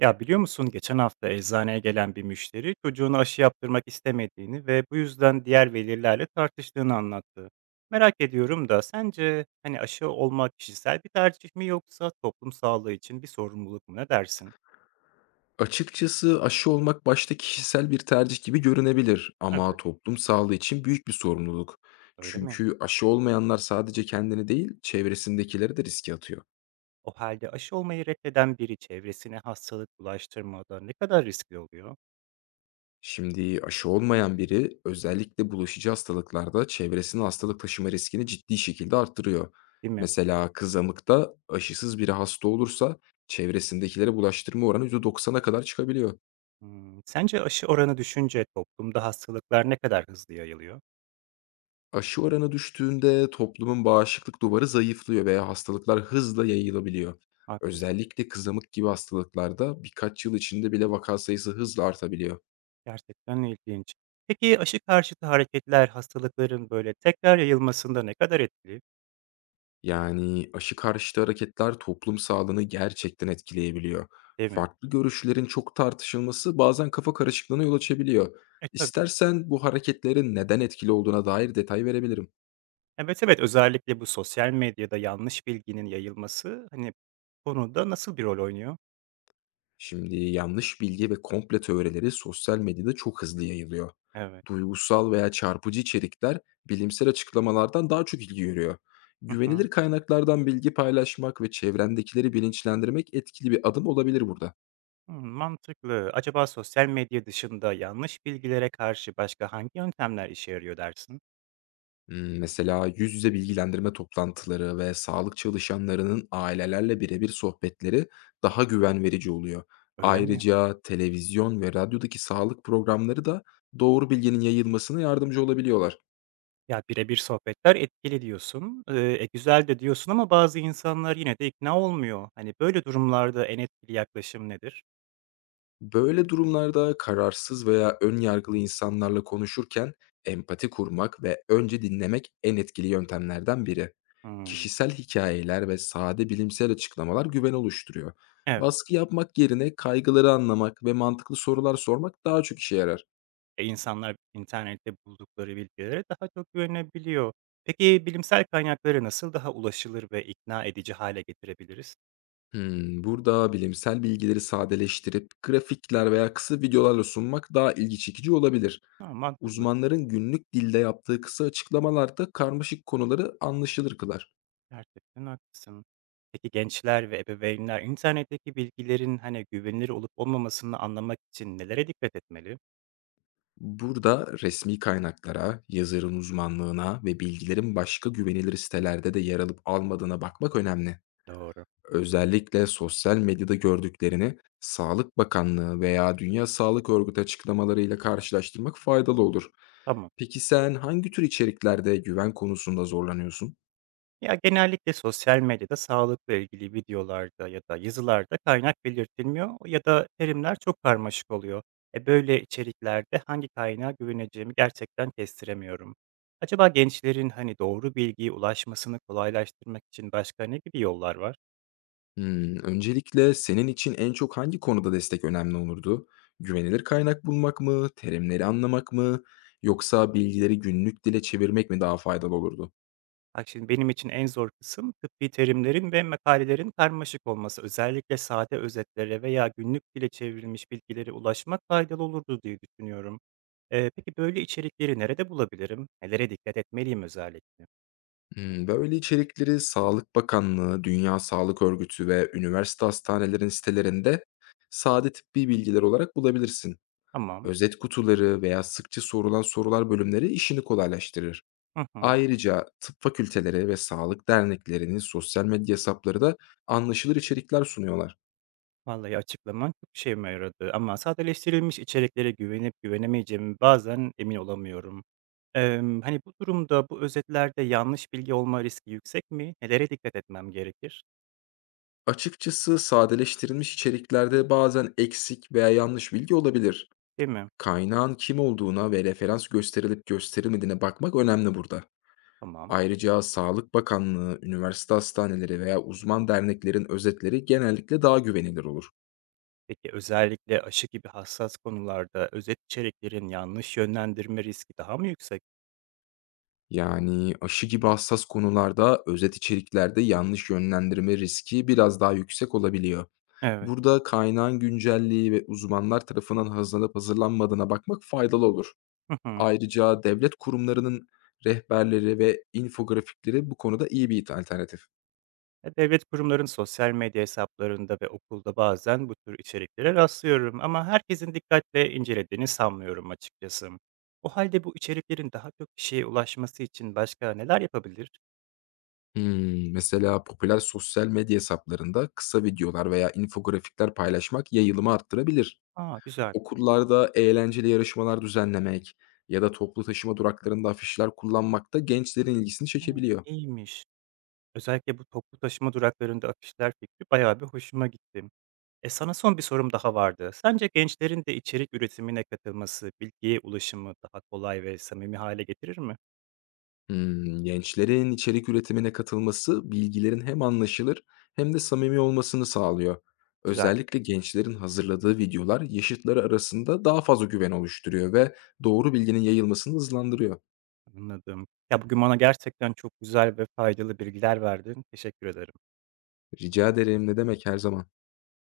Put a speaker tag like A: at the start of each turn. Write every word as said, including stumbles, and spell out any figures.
A: Ya biliyor musun geçen hafta eczaneye gelen bir müşteri çocuğunu aşı yaptırmak istemediğini ve bu yüzden diğer velilerle tartıştığını anlattı. Merak ediyorum da sence hani aşı olmak kişisel bir tercih mi yoksa toplum sağlığı için bir sorumluluk mu, ne dersin?
B: Açıkçası aşı olmak başta kişisel bir tercih gibi görünebilir ama
A: Evet.
B: toplum sağlığı için büyük bir sorumluluk.
A: Öyle mi?
B: Çünkü aşı olmayanlar sadece kendini değil, çevresindekileri de riske atıyor.
A: O halde aşı olmayı reddeden biri çevresine hastalık bulaştırmada ne kadar riskli oluyor,
B: Şimdi aşı olmayan biri, özellikle bulaşıcı hastalıklarda, çevresine hastalık taşıma riskini ciddi şekilde arttırıyor.
A: değil mi?
B: Mesela kızamıkta aşısız biri hasta olursa çevresindekilere bulaştırma oranı yüzde doksan'a kadar çıkabiliyor.
A: Hmm. Sence aşı oranı düşünce toplumda hastalıklar ne kadar hızlı yayılıyor?
B: Aşı oranı düştüğünde toplumun bağışıklık duvarı zayıflıyor veya hastalıklar hızla yayılabiliyor.
A: Haklısın.
B: Özellikle kızamık gibi hastalıklarda birkaç yıl içinde bile vaka sayısı hızla artabiliyor.
A: Gerçekten ilginç. Peki aşı karşıtı hareketler hastalıkların, böyle, tekrar yayılmasında ne kadar etkili,
B: Yani aşı karşıtı hareketler toplum sağlığını gerçekten etkileyebiliyor.
A: değil mi?
B: Farklı görüşlerin çok tartışılması bazen kafa karışıklığına yol açabiliyor.
A: E, tabii.
B: İstersen bu hareketlerin neden etkili olduğuna dair detay verebilirim.
A: Evet, evet, özellikle bu sosyal medyada yanlış bilginin yayılması, hani, konuda nasıl bir rol oynuyor?
B: Şimdi yanlış bilgi ve komple teorileri sosyal medyada çok hızlı yayılıyor.
A: Evet.
B: Duygusal veya çarpıcı içerikler bilimsel açıklamalardan daha çok ilgi görüyor.
A: Hı hı.
B: Güvenilir kaynaklardan bilgi paylaşmak ve çevrendekileri bilinçlendirmek etkili bir adım olabilir burada.
A: Hımm, mantıklı. Acaba sosyal medya dışında yanlış bilgilere karşı başka hangi yöntemler işe yarıyor dersin?
B: Hmm, Mesela yüz yüze bilgilendirme toplantıları ve sağlık çalışanlarının ailelerle birebir sohbetleri daha güven verici oluyor.
A: Öyle mi?
B: Ayrıca televizyon ve radyodaki sağlık programları da doğru bilginin yayılmasına yardımcı olabiliyorlar.
A: Ya, birebir sohbetler etkili diyorsun, eee, e, güzel de diyorsun ama bazı insanlar yine de ikna olmuyor. Hani, böyle durumlarda en etkili yaklaşım nedir?
B: Böyle durumlarda kararsız veya ön yargılı insanlarla konuşurken empati kurmak ve önce dinlemek en etkili yöntemlerden biri.
A: Hımm.
B: Kişisel hikayeler ve sade bilimsel açıklamalar güven oluşturuyor.
A: Evet.
B: Baskı yapmak yerine kaygıları anlamak ve mantıklı sorular sormak daha çok işe yarar.
A: E, insanlar internette buldukları bilgilere daha çok güvenebiliyor. Peki, bilimsel kaynakları nasıl daha ulaşılır ve ikna edici hâle getirebiliriz?
B: Hmm, burada bilimsel bilgileri sadeleştirip grafikler veya kısa videolarla sunmak daha ilgi çekici olabilir.
A: A, mantıklı.
B: Uzmanların günlük dilde yaptığı kısa açıklamalar da karmaşık konuları anlaşılır kılar.
A: Gerçekten haklısın. Peki, gençler ve ebeveynler internetteki bilgilerin, hani, güvenilir olup olmamasını anlamak için nelere dikkat etmeli?
B: Burada resmi kaynaklara, yazarın uzmanlığına ve bilgilerin başka güvenilir sitelerde de yer alıp almadığına bakmak önemli.
A: Doğru.
B: Özellikle sosyal medyada gördüklerini Sağlık Bakanlığı veya Dünya Sağlık Örgütü açıklamalarıyla karşılaştırmak faydalı olur.
A: Tamam.
B: Peki sen hangi tür içeriklerde güven konusunda zorlanıyorsun?
A: Ya, genellikle sosyal medyada sağlıkla ilgili videolarda ya da yazılarda kaynak belirtilmiyor ya da terimler çok karmaşık oluyor. E, böyle içeriklerde hangi kaynağa güveneceğimi gerçekten kestiremiyorum. Acaba gençlerin hani doğru bilgiye ulaşmasını kolaylaştırmak için başka ne gibi yollar var?
B: Hımm, öncelikle senin için en çok hangi konuda destek önemli olurdu? Güvenilir kaynak bulmak mı, terimleri anlamak mı, yoksa bilgileri günlük dile çevirmek mi daha faydalı olurdu?
A: Bak şimdi benim için en zor kısım tıbbi terimlerin ve makalelerin karmaşık olması. Özellikle sade özetlere veya günlük dile çevrilmiş bilgilere ulaşmak faydalı olurdu diye düşünüyorum. Eee, peki böyle içerikleri nerede bulabilirim? Nelere dikkat etmeliyim özellikle?
B: Hımm, böyle içerikleri Sağlık Bakanlığı, Dünya Sağlık Örgütü ve üniversite hastanelerinin sitelerinde sade tıbbi bilgiler olarak bulabilirsin.
A: Tamam.
B: Özet kutuları veya sıkça sorulan sorular bölümleri işini kolaylaştırır.
A: Hı hı.
B: Ayrıca tıp fakülteleri ve sağlık derneklerinin sosyal medya hesapları da anlaşılır içerikler sunuyorlar.
A: Vallahi açıklaman çok işime yaradı ama sadeleştirilmiş içeriklere güvenip güvenemeyeceğimi bazen emin olamıyorum. Emm, hani bu durumda bu özetlerde yanlış bilgi olma riski yüksek mi? Nelere dikkat etmem gerekir?
B: Açıkçası sadeleştirilmiş içeriklerde bazen eksik veya yanlış bilgi olabilir.
A: Değil mi?
B: Kaynağın kim olduğuna ve referans gösterilip gösterilmediğine bakmak önemli burada.
A: Tamam.
B: Ayrıca Sağlık Bakanlığı, üniversite hastaneleri veya uzman derneklerin özetleri genellikle daha güvenilir olur.
A: Peki özellikle aşı gibi hassas konularda özet içeriklerin yanlış yönlendirme riski daha mı yüksek?
B: Yani aşı gibi hassas konularda özet içeriklerde yanlış yönlendirme riski biraz daha yüksek olabiliyor.
A: Evet.
B: Burada kaynağın güncelliği ve uzmanlar tarafından hazırlanıp hazırlanmadığına bakmak faydalı olur.
A: Hı hı.
B: Ayrıca devlet kurumlarının rehberleri ve infografikleri bu konuda iyi bir alternatif.
A: E, devlet kurumların sosyal medya hesaplarında ve okulda bazen bu tür içeriklere rastlıyorum ama herkesin dikkatle incelediğini sanmıyorum açıkçası. O halde bu içeriklerin daha çok kişiye ulaşması için başka neler yapabilir?
B: Hmm. Mesela popüler sosyal medya hesaplarında kısa videolar veya infografikler paylaşmak yayılımı arttırabilir.
A: Aa, güzel.
B: Okullarda eğlenceli yarışmalar düzenlemek ya da toplu taşıma duraklarında afişler kullanmak da gençlerin ilgisini
A: Hı,
B: çekebiliyor.
A: iyiymiş. Özellikle bu toplu taşıma duraklarında afişler fikri bayağı bir hoşuma gitti. E, sana son bir sorum daha vardı. Sence gençlerin de içerik üretimine katılması, bilgiye ulaşımı daha kolay ve samimi hale getirir mi?
B: Hımm, gençlerin içerik üretimine katılması bilgilerin hem anlaşılır hem de samimi olmasını sağlıyor.
A: Güzel.
B: Özellikle gençlerin hazırladığı videolar yaşıtları arasında daha fazla güven oluşturuyor ve doğru bilginin yayılmasını hızlandırıyor.
A: Anladım. Ya, bugün bana gerçekten çok güzel ve faydalı bilgiler verdin. Teşekkür ederim.
B: Rica ederim, ne demek, her zaman.